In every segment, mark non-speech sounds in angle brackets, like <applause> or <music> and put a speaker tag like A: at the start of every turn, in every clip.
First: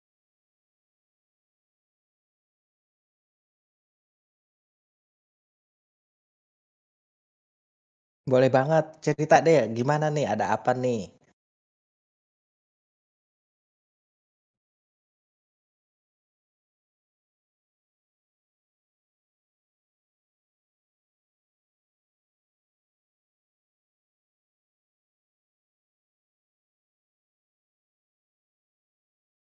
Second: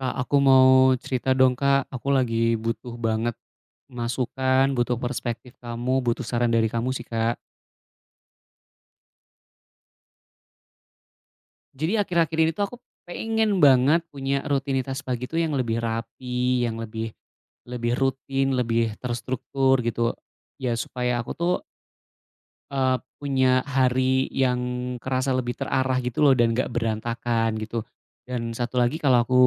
A: Kak, aku mau cerita dong, Kak. Aku lagi butuh banget masukan, butuh perspektif kamu, butuh saran dari kamu sih, Kak.
B: Boleh banget, cerita deh gimana nih, ada apa nih?
A: Jadi akhir-akhir ini tuh aku pengen banget punya rutinitas pagi tuh yang lebih rapi, yang lebih lebih rutin, lebih terstruktur gitu. Ya supaya aku tuh eh, punya hari yang kerasa lebih terarah gitu loh dan gak berantakan gitu. Dan satu lagi kalau aku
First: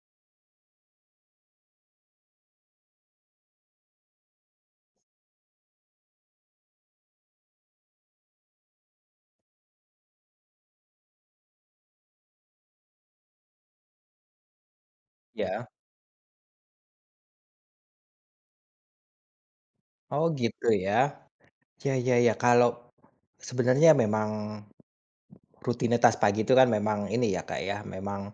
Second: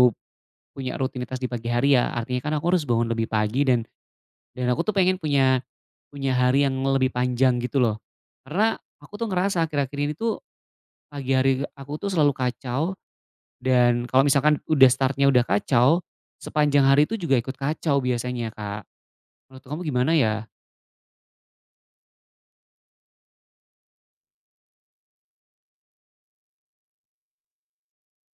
A: punya rutinitas di pagi hari ya artinya kan aku harus bangun lebih pagi dan aku tuh pengen punya Punya hari yang lebih panjang gitu loh. Karena aku tuh ngerasa akhir-akhir ini tuh pagi hari aku tuh selalu kacau dan kalau misalkan udah startnya udah
B: Ya.
A: kacau, sepanjang hari itu juga ikut kacau biasanya, Kak. Menurut kamu gimana
B: Oh
A: ya?
B: gitu ya. Ya ya ya, kalau sebenarnya memang rutinitas pagi itu kan memang ini ya Kak ya, memang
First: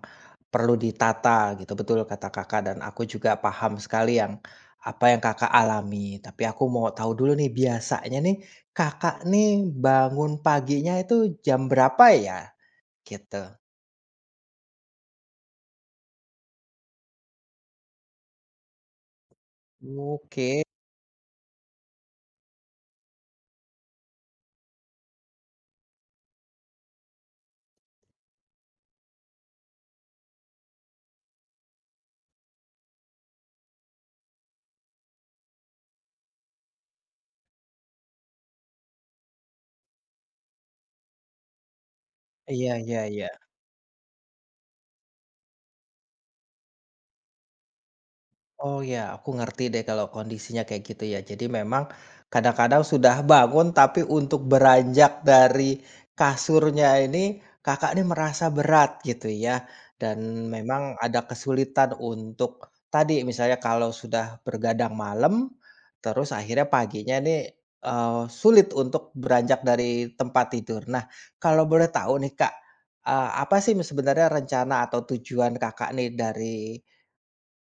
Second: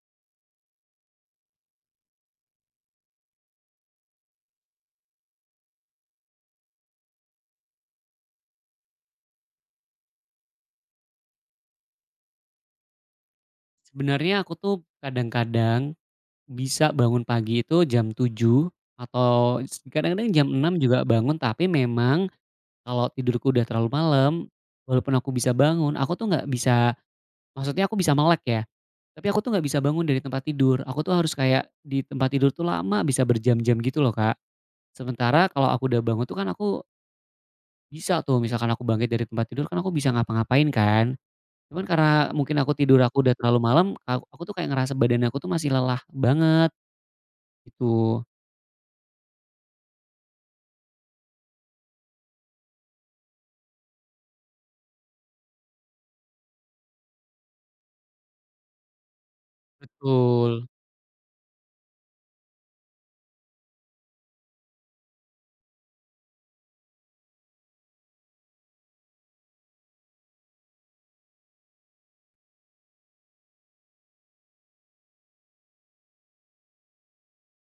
B: perlu ditata gitu, betul kata Kakak dan aku juga paham sekali yang apa yang Kakak alami. Tapi aku mau tahu dulu nih biasanya nih, Kakak nih bangun paginya itu jam berapa ya? Gitu.
A: Sebenarnya aku tuh kadang-kadang bisa bangun pagi itu jam 7 atau kadang-kadang jam
B: Oke.
A: 6 juga bangun, tapi memang kalau tidurku udah terlalu malam, walaupun aku bisa bangun, aku tuh nggak bisa. Maksudnya aku bisa melek ya, tapi aku tuh nggak bisa bangun dari tempat tidur. Aku tuh harus kayak di tempat tidur tuh lama, bisa berjam-jam gitu loh, Kak. Sementara kalau aku udah bangun tuh kan aku bisa tuh, misalkan aku bangkit dari tempat tidur kan aku bisa ngapa-ngapain kan. Cuman karena mungkin
B: Iya
A: aku tidur
B: iya
A: aku
B: iya.
A: udah terlalu malam, aku tuh kayak ngerasa badan aku tuh masih lelah banget gitu.
B: Oh ya, aku ngerti deh kalau kondisinya kayak gitu ya. Jadi memang kadang-kadang sudah bangun tapi untuk beranjak dari kasurnya ini Kakak ini merasa berat gitu ya. Dan
A: Betul.
B: memang ada kesulitan untuk tadi misalnya kalau sudah bergadang malam terus akhirnya paginya ini sulit untuk beranjak dari tempat tidur. Nah, kalau boleh tahu nih Kak, apa sih sebenarnya rencana atau tujuan Kakak nih dari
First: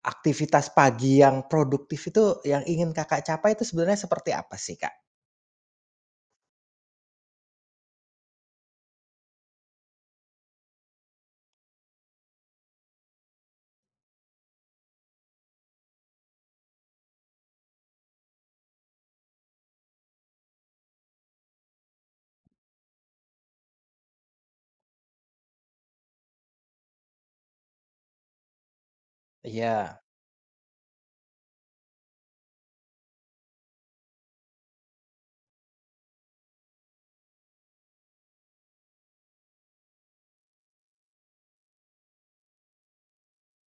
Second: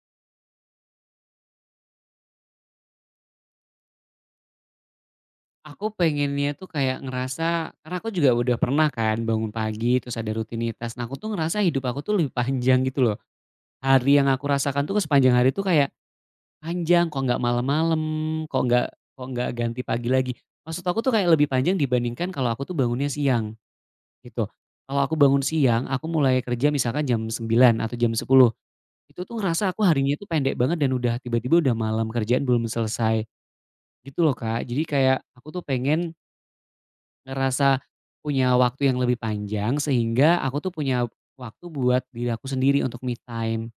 B: aktivitas pagi yang produktif itu yang ingin Kakak capai itu sebenarnya seperti apa sih, Kak?
A: Aku pengennya tuh kayak ngerasa karena aku juga udah pernah kan bangun pagi, terus ada rutinitas. Nah, aku tuh ngerasa hidup aku tuh lebih panjang gitu loh. Hari yang aku rasakan tuh sepanjang hari tuh kayak panjang, kok nggak malam-malam, kok nggak kok nggak ganti pagi lagi. Maksud aku tuh kayak lebih panjang dibandingkan kalau aku tuh bangunnya siang, gitu. Kalau aku bangun siang, aku mulai kerja misalkan jam 9 atau jam 10. Itu tuh ngerasa aku
B: Iya.
A: harinya tuh pendek banget dan udah tiba-tiba udah malam, kerjaan belum selesai, gitu loh, Kak. Jadi kayak aku tuh pengen ngerasa punya waktu yang lebih panjang sehingga aku tuh punya waktu buat diri aku sendiri untuk me time.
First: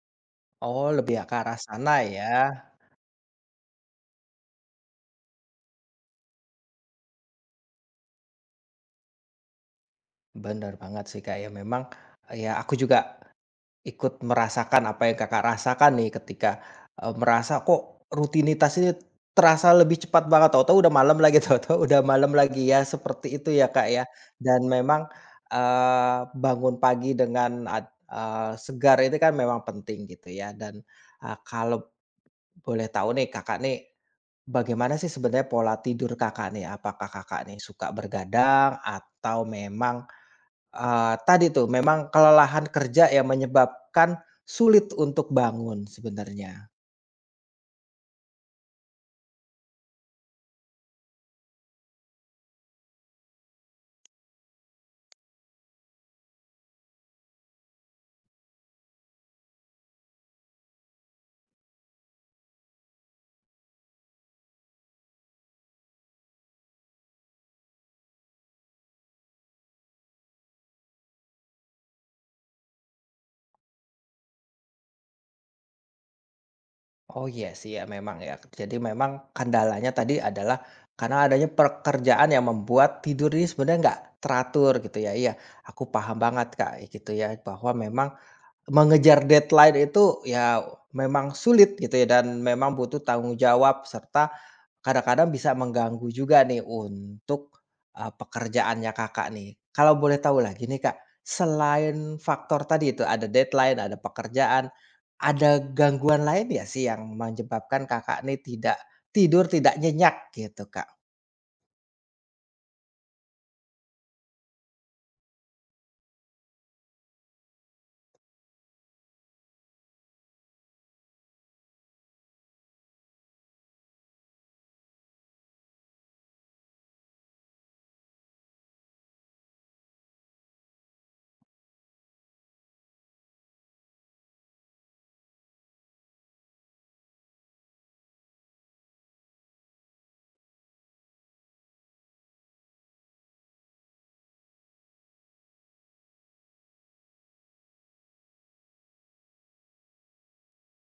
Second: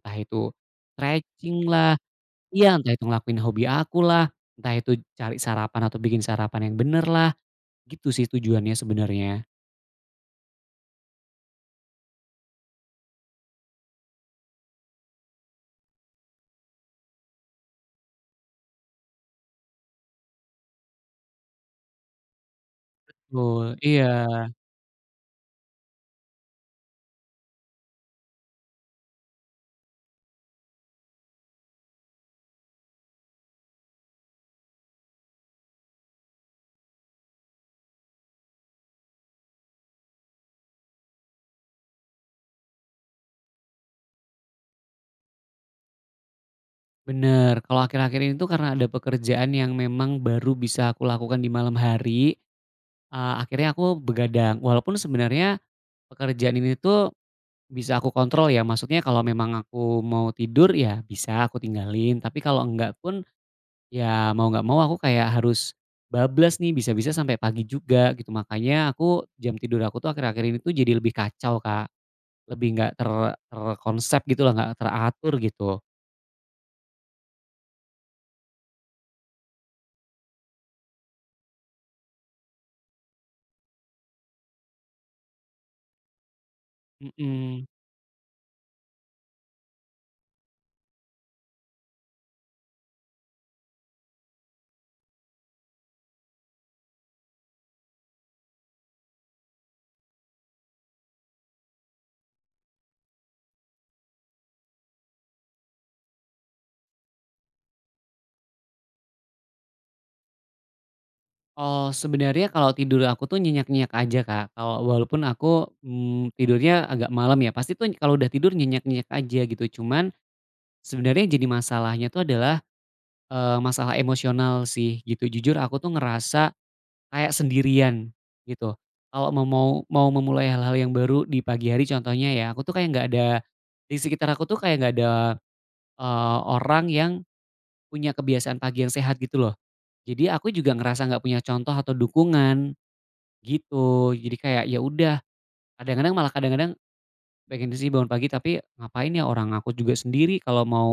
A: Entah itu
B: Oh, lebih ya ke arah sana
A: stretching-lah,
B: ya.
A: iya, entah itu ngelakuin hobi aku lah, entah itu cari sarapan atau bikin sarapan yang bener lah, gitu sih tujuannya sebenarnya.
B: Bener banget sih, Kak, ya memang, ya aku juga ikut merasakan apa yang Kakak rasakan nih ketika, merasa kok rutinitas ini terasa lebih cepat banget, tahu-tahu udah malam lagi, <laughs> tahu-tahu udah malam lagi ya, seperti itu
A: Betul,
B: ya, Kak, ya.
A: iya,
B: Dan memang, bangun pagi dengan segar itu kan memang penting gitu ya dan, kalau boleh tahu nih Kakak nih, bagaimana sih sebenarnya pola tidur Kakak nih? Apakah Kakak nih suka bergadang atau memang, tadi tuh memang kelelahan kerja yang menyebabkan sulit untuk bangun sebenarnya?
A: bener. Kalau akhir-akhir ini tuh karena ada pekerjaan yang memang baru bisa aku lakukan di malam hari, akhirnya aku begadang. Walaupun sebenarnya pekerjaan ini tuh bisa aku kontrol ya, maksudnya kalau memang aku mau tidur ya bisa aku tinggalin, tapi kalau enggak pun ya mau nggak mau aku kayak harus bablas nih, bisa-bisa sampai pagi juga gitu. Makanya aku jam tidur aku tuh akhir-akhir ini tuh jadi lebih kacau, Kak. Lebih nggak terkonsep gitu loh, nggak teratur gitu.
B: Oh iya sih ya memang ya. Jadi memang kendalanya tadi adalah karena adanya pekerjaan yang membuat tidur ini sebenarnya nggak teratur gitu ya. Iya, aku paham banget Kak, gitu ya
A: Mhm.
B: bahwa memang mengejar deadline itu ya memang sulit gitu ya dan memang butuh tanggung jawab serta kadang-kadang bisa mengganggu juga nih untuk, pekerjaannya Kakak nih. Kalau boleh tahu lagi nih Kak, selain faktor tadi itu ada deadline, ada pekerjaan, ada gangguan lain ya sih yang menyebabkan Kakak nih tidak tidur, tidak nyenyak gitu, Kak?
A: Oh, sebenarnya kalau tidur aku tuh nyenyak-nyenyak aja, Kak. Kalau walaupun aku, tidurnya agak malam ya, pasti tuh kalau udah tidur nyenyak-nyenyak aja gitu. Cuman sebenarnya jadi masalahnya tuh adalah, masalah emosional sih gitu. Jujur aku tuh ngerasa kayak sendirian gitu. Kalau mau mau mau memulai hal-hal yang baru di pagi hari contohnya ya, aku tuh kayak nggak ada di sekitar aku tuh kayak nggak ada, orang yang punya kebiasaan pagi yang sehat gitu loh. Jadi aku juga ngerasa nggak punya contoh atau dukungan gitu. Jadi kayak ya udah, kadang-kadang malah kadang-kadang pengen sih bangun pagi tapi ngapain ya orang aku juga sendiri kalau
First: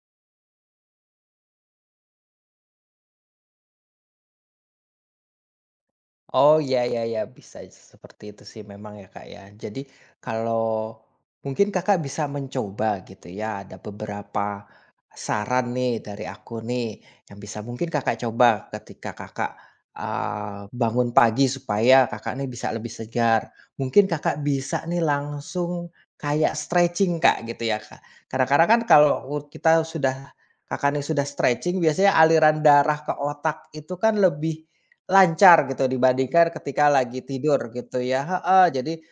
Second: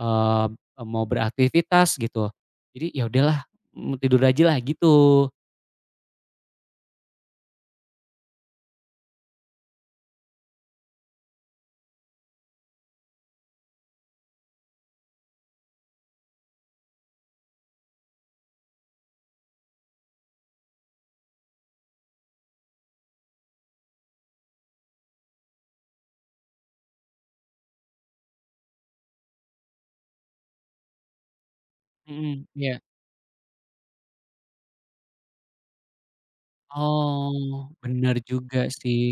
A: eee, mau beraktivitas gitu. Jadi ya udahlah, tidur aja lah gitu.
B: Oh, ya ya ya, bisa seperti itu sih memang ya, Kak, ya. Jadi kalau mungkin Kakak bisa mencoba gitu ya, ada beberapa saran nih dari aku nih yang bisa mungkin Kakak coba ketika Kakak, bangun pagi supaya Kakak nih bisa lebih segar. Mungkin Kakak bisa nih langsung kayak stretching, Kak, gitu ya, Kak. Kadang-kadang kan kalau kita sudah Kakak nih sudah stretching biasanya
A: Mhm,
B: aliran
A: iya.
B: darah ke otak itu kan lebih lancar gitu dibandingkan ketika lagi tidur
A: Oh,
B: gitu
A: bener
B: ya
A: juga
B: heeh, jadi
A: sih.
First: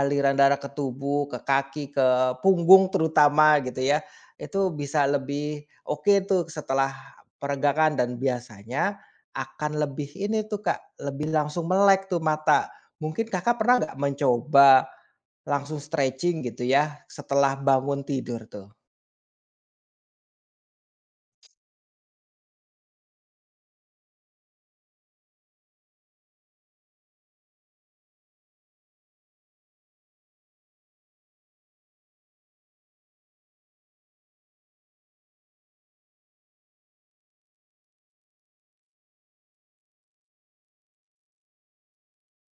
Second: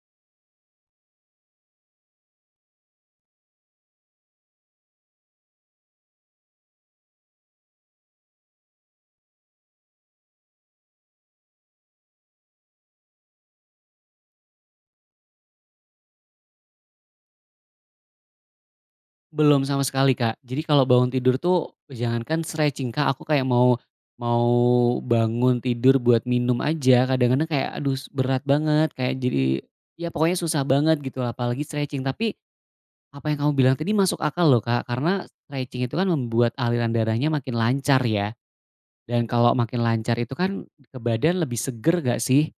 B: aliran darah ke tubuh, ke kaki, ke punggung terutama gitu ya, itu bisa lebih oke tuh setelah peregangan dan biasanya akan lebih ini tuh Kak, lebih langsung melek tuh mata. Mungkin Kakak pernah nggak mencoba langsung stretching gitu ya setelah bangun tidur tuh?
A: Belum sama sekali, Kak. Jadi kalau bangun tidur tuh jangankan stretching, Kak, aku kayak mau mau bangun tidur buat minum aja kadang-kadang kayak aduh berat banget, kayak jadi ya pokoknya susah banget gitu lah, apalagi stretching. Tapi apa yang kamu bilang tadi masuk akal loh, Kak, karena stretching itu kan membuat aliran darahnya makin lancar ya, dan kalau makin lancar itu kan ke badan lebih seger gak sih?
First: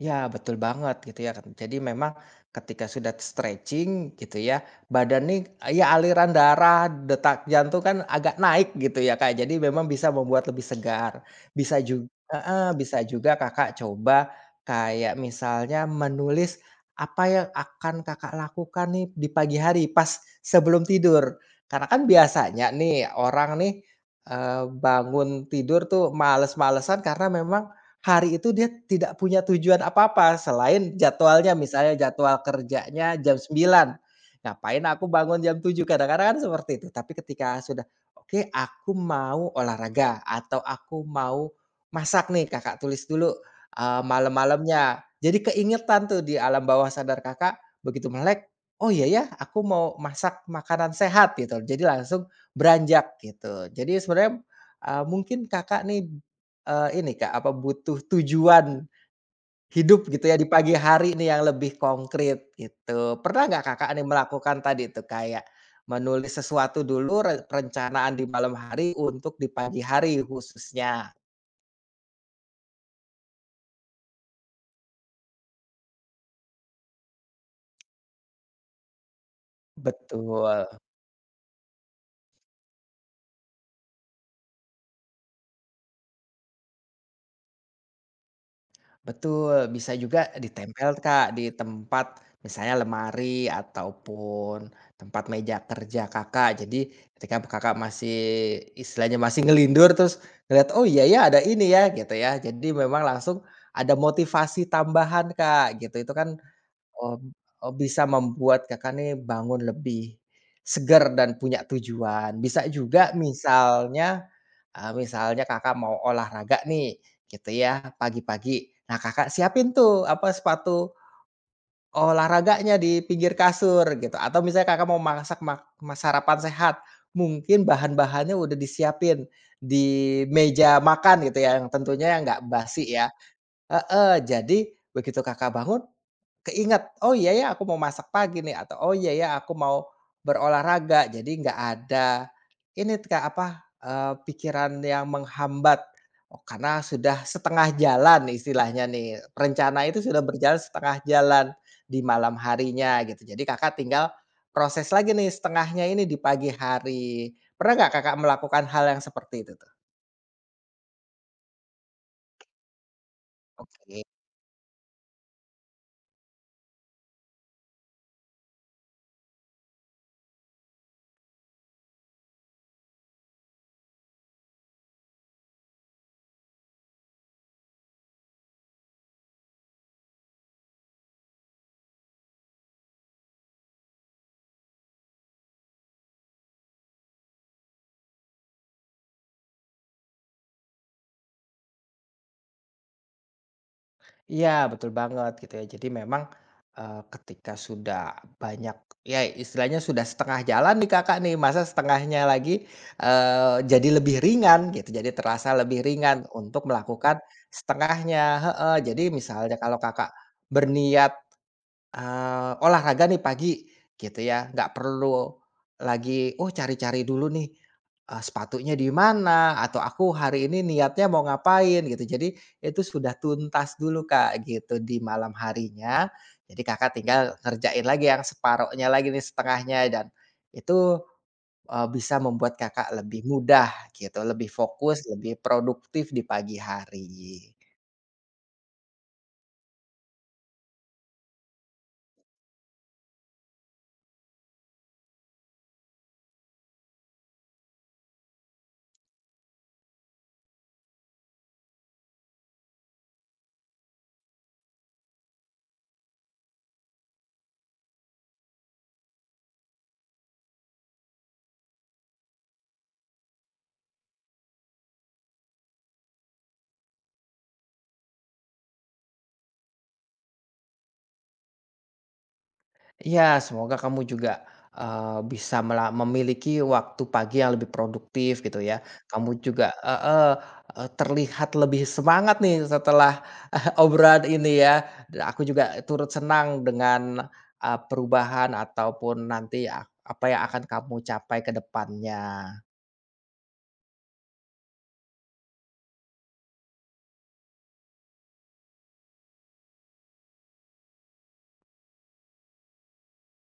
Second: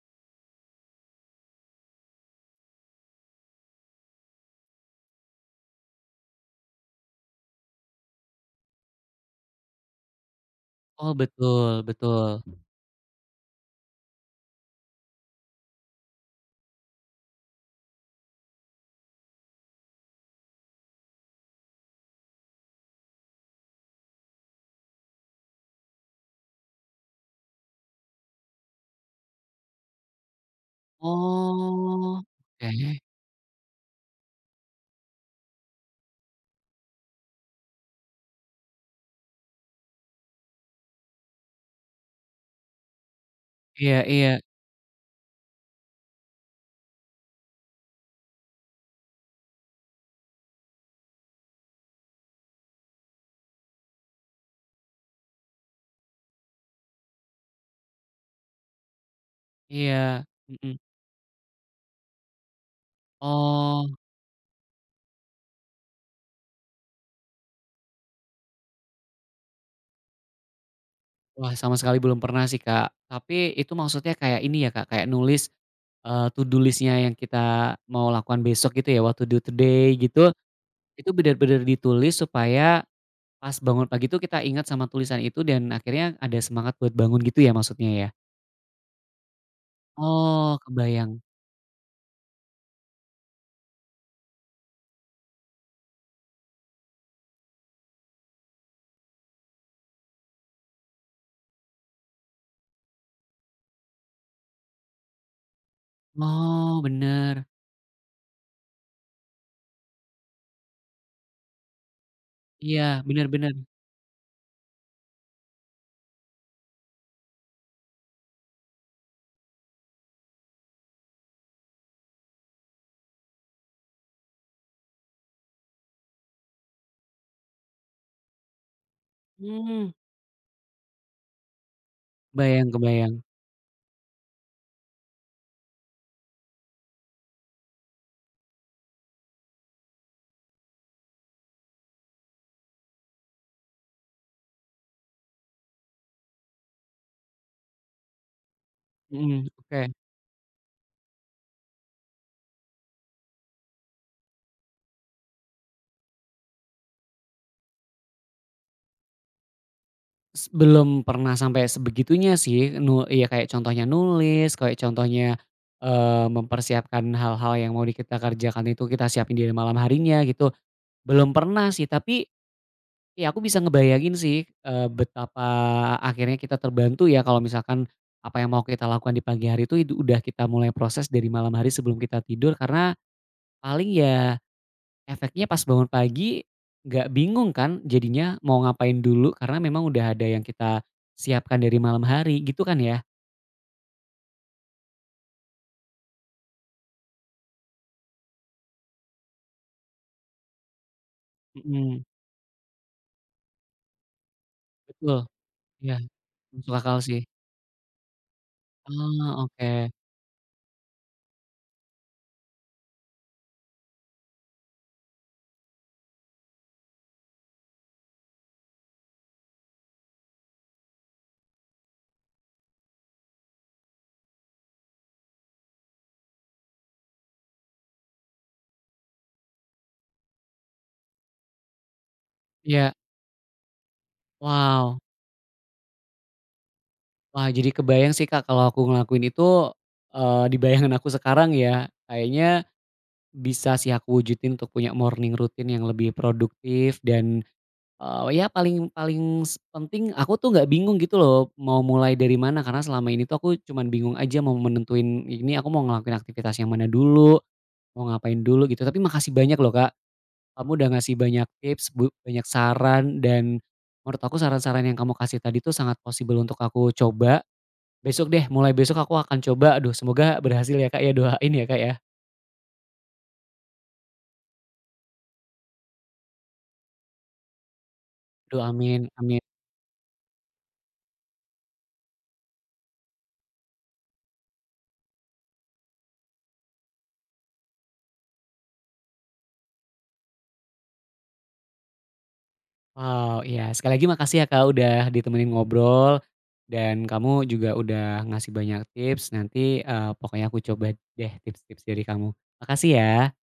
B: Ya betul banget gitu ya kan. Jadi memang ketika sudah stretching gitu ya, badan nih ya aliran darah, detak jantung kan agak naik gitu ya Kak. Jadi memang bisa membuat lebih
A: Oh,
B: segar. Bisa
A: betul,
B: juga
A: betul.
B: bisa juga Kakak coba kayak misalnya menulis apa yang akan Kakak lakukan nih di pagi hari pas sebelum tidur. Karena kan biasanya nih orang nih, bangun tidur tuh males-malesan karena memang hari itu dia tidak punya tujuan apa-apa selain jadwalnya, misalnya
A: Oh,
B: jadwal
A: oke.
B: kerjanya jam sembilan, ngapain aku bangun jam tujuh, kadang-kadang kan seperti itu. Tapi ketika sudah, "Oke, aku mau olahraga atau aku mau masak nih," Kakak tulis dulu,
A: Iya, iya.
B: malam-malamnya. Jadi keingetan tuh di alam bawah sadar Kakak, begitu melek, "Oh iya ya, aku mau masak makanan sehat," gitu. Jadi langsung beranjak gitu. Jadi sebenarnya, mungkin Kakak nih ini Kak, apa butuh tujuan hidup
A: Iya,
B: gitu ya di pagi
A: mhm.
B: hari nih yang lebih konkret gitu. Pernah nggak Kakak
A: Oh,
B: nih melakukan tadi tuh kayak menulis sesuatu dulu perencanaan di malam hari untuk di pagi hari khususnya?
A: wah, sama sekali belum pernah sih, Kak. Tapi itu maksudnya kayak ini ya, Kak, kayak nulis, to do list-nya yang kita mau lakukan besok gitu ya, what to do today
B: Betul.
A: gitu, itu bener-bener ditulis supaya pas bangun pagi itu kita ingat sama tulisan itu dan akhirnya ada semangat buat bangun gitu ya maksudnya ya?
B: Betul, bisa juga
A: Oh,
B: ditempel,
A: kebayang.
B: Kak, di tempat misalnya lemari ataupun tempat meja kerja Kakak. Jadi ketika Kakak masih istilahnya masih ngelindur terus ngeliat "Oh iya ya ada ini ya," gitu ya. Jadi memang langsung ada motivasi tambahan, Kak, gitu. Itu kan,
A: Oh,
B: mmm,
A: bener.
B: bisa membuat Kakak nih bangun lebih segar dan punya tujuan. Bisa
A: Iya,
B: juga
A: bener, bener.
B: misalnya misalnya Kakak mau olahraga nih, gitu ya, pagi-pagi. Nah, Kakak siapin tuh, apa, sepatu olahraganya di pinggir kasur, gitu. Atau misalnya Kakak mau masak mak ma sarapan sehat, mungkin bahan-bahannya udah disiapin
A: Mmm,
B: di meja makan gitu ya, yang tentunya yang nggak
A: kebayang,
B: basi ya
A: kebayang.
B: heeh, jadi begitu Kakak bangun, keinget "Oh iya ya aku mau masak pagi nih," atau "Oh iya ya aku mau berolahraga." Jadi nggak ada ini kayak apa, pikiran yang menghambat, oh karena sudah setengah jalan istilahnya nih,
A: Mhm,
B: rencana
A: oke.
B: itu sudah berjalan setengah jalan di malam harinya gitu. Jadi Kakak tinggal proses lagi nih setengahnya ini di pagi hari. Pernah nggak Kakak melakukan hal yang seperti itu tuh?
A: Belum pernah sampai sebegitunya sih, iya kayak contohnya
B: Oke.
A: nulis, kayak contohnya, mempersiapkan hal-hal yang mau di kita kerjakan itu kita siapin di malam harinya gitu, belum pernah sih. Tapi ya aku bisa ngebayangin sih, betapa akhirnya kita terbantu ya kalau misalkan apa yang mau kita lakukan di pagi hari itu udah kita mulai proses dari malam hari sebelum kita tidur karena paling ya efeknya pas bangun pagi, nggak bingung kan jadinya mau ngapain dulu karena memang udah ada yang kita siapkan dari malam hari gitu kan ya?
B: Iya, betul banget gitu ya. Jadi memang, ketika sudah banyak ya istilahnya sudah setengah jalan nih Kakak nih, masa
A: Mhm,
B: setengahnya lagi, jadi lebih ringan gitu, jadi
A: betul,
B: terasa lebih
A: iya,
B: ringan untuk
A: masuk akal
B: melakukan
A: sih.
B: setengahnya heeh. Jadi
A: Oh,
B: misalnya kalau
A: oke.
B: Kakak berniat olahraga nih pagi gitu ya, nggak perlu lagi, oh cari-cari dulu nih, sepatunya di mana atau aku hari ini niatnya mau ngapain gitu. Jadi itu sudah tuntas dulu Kak gitu di malam harinya. Jadi Kakak tinggal ngerjain lagi yang separohnya lagi nih, setengahnya dan itu, bisa membuat Kakak
A: Iya,
B: lebih mudah gitu, lebih
A: wow.
B: fokus, lebih produktif di pagi hari.
A: Wah, jadi kebayang sih Kak kalau aku ngelakuin itu, di bayangan aku sekarang ya, kayaknya bisa sih aku wujudin untuk punya morning routine yang lebih produktif dan, oh ya, paling paling penting aku tuh nggak bingung gitu loh mau mulai dari mana, karena selama ini tuh aku cuman bingung aja mau menentuin ini aku mau ngelakuin aktivitas yang mana dulu, mau ngapain dulu gitu. Tapi makasih banyak loh Kak, kamu udah ngasih banyak tips, banyak saran dan menurut aku saran-saran yang kamu kasih tadi tuh sangat possible untuk aku coba. Besok deh, mulai besok aku akan coba. Aduh semoga berhasil ya Kak ya, doain ya Kak ya.
B: Ya semoga kamu juga, bisa memiliki waktu pagi yang lebih produktif gitu
A: Aduh,
B: ya.
A: amin,
B: Kamu
A: amin.
B: juga heeh, terlihat lebih semangat nih setelah <laughs> obrolan ini ya. Dan aku juga turut senang dengan, perubahan ataupun nanti apa yang akan kamu capai ke depannya.
A: Wow, iya. Sekali lagi makasih ya Kak, udah ditemenin ngobrol, dan kamu juga udah ngasih banyak tips. Nanti, pokoknya aku coba deh tips-tips dari kamu. Makasih ya.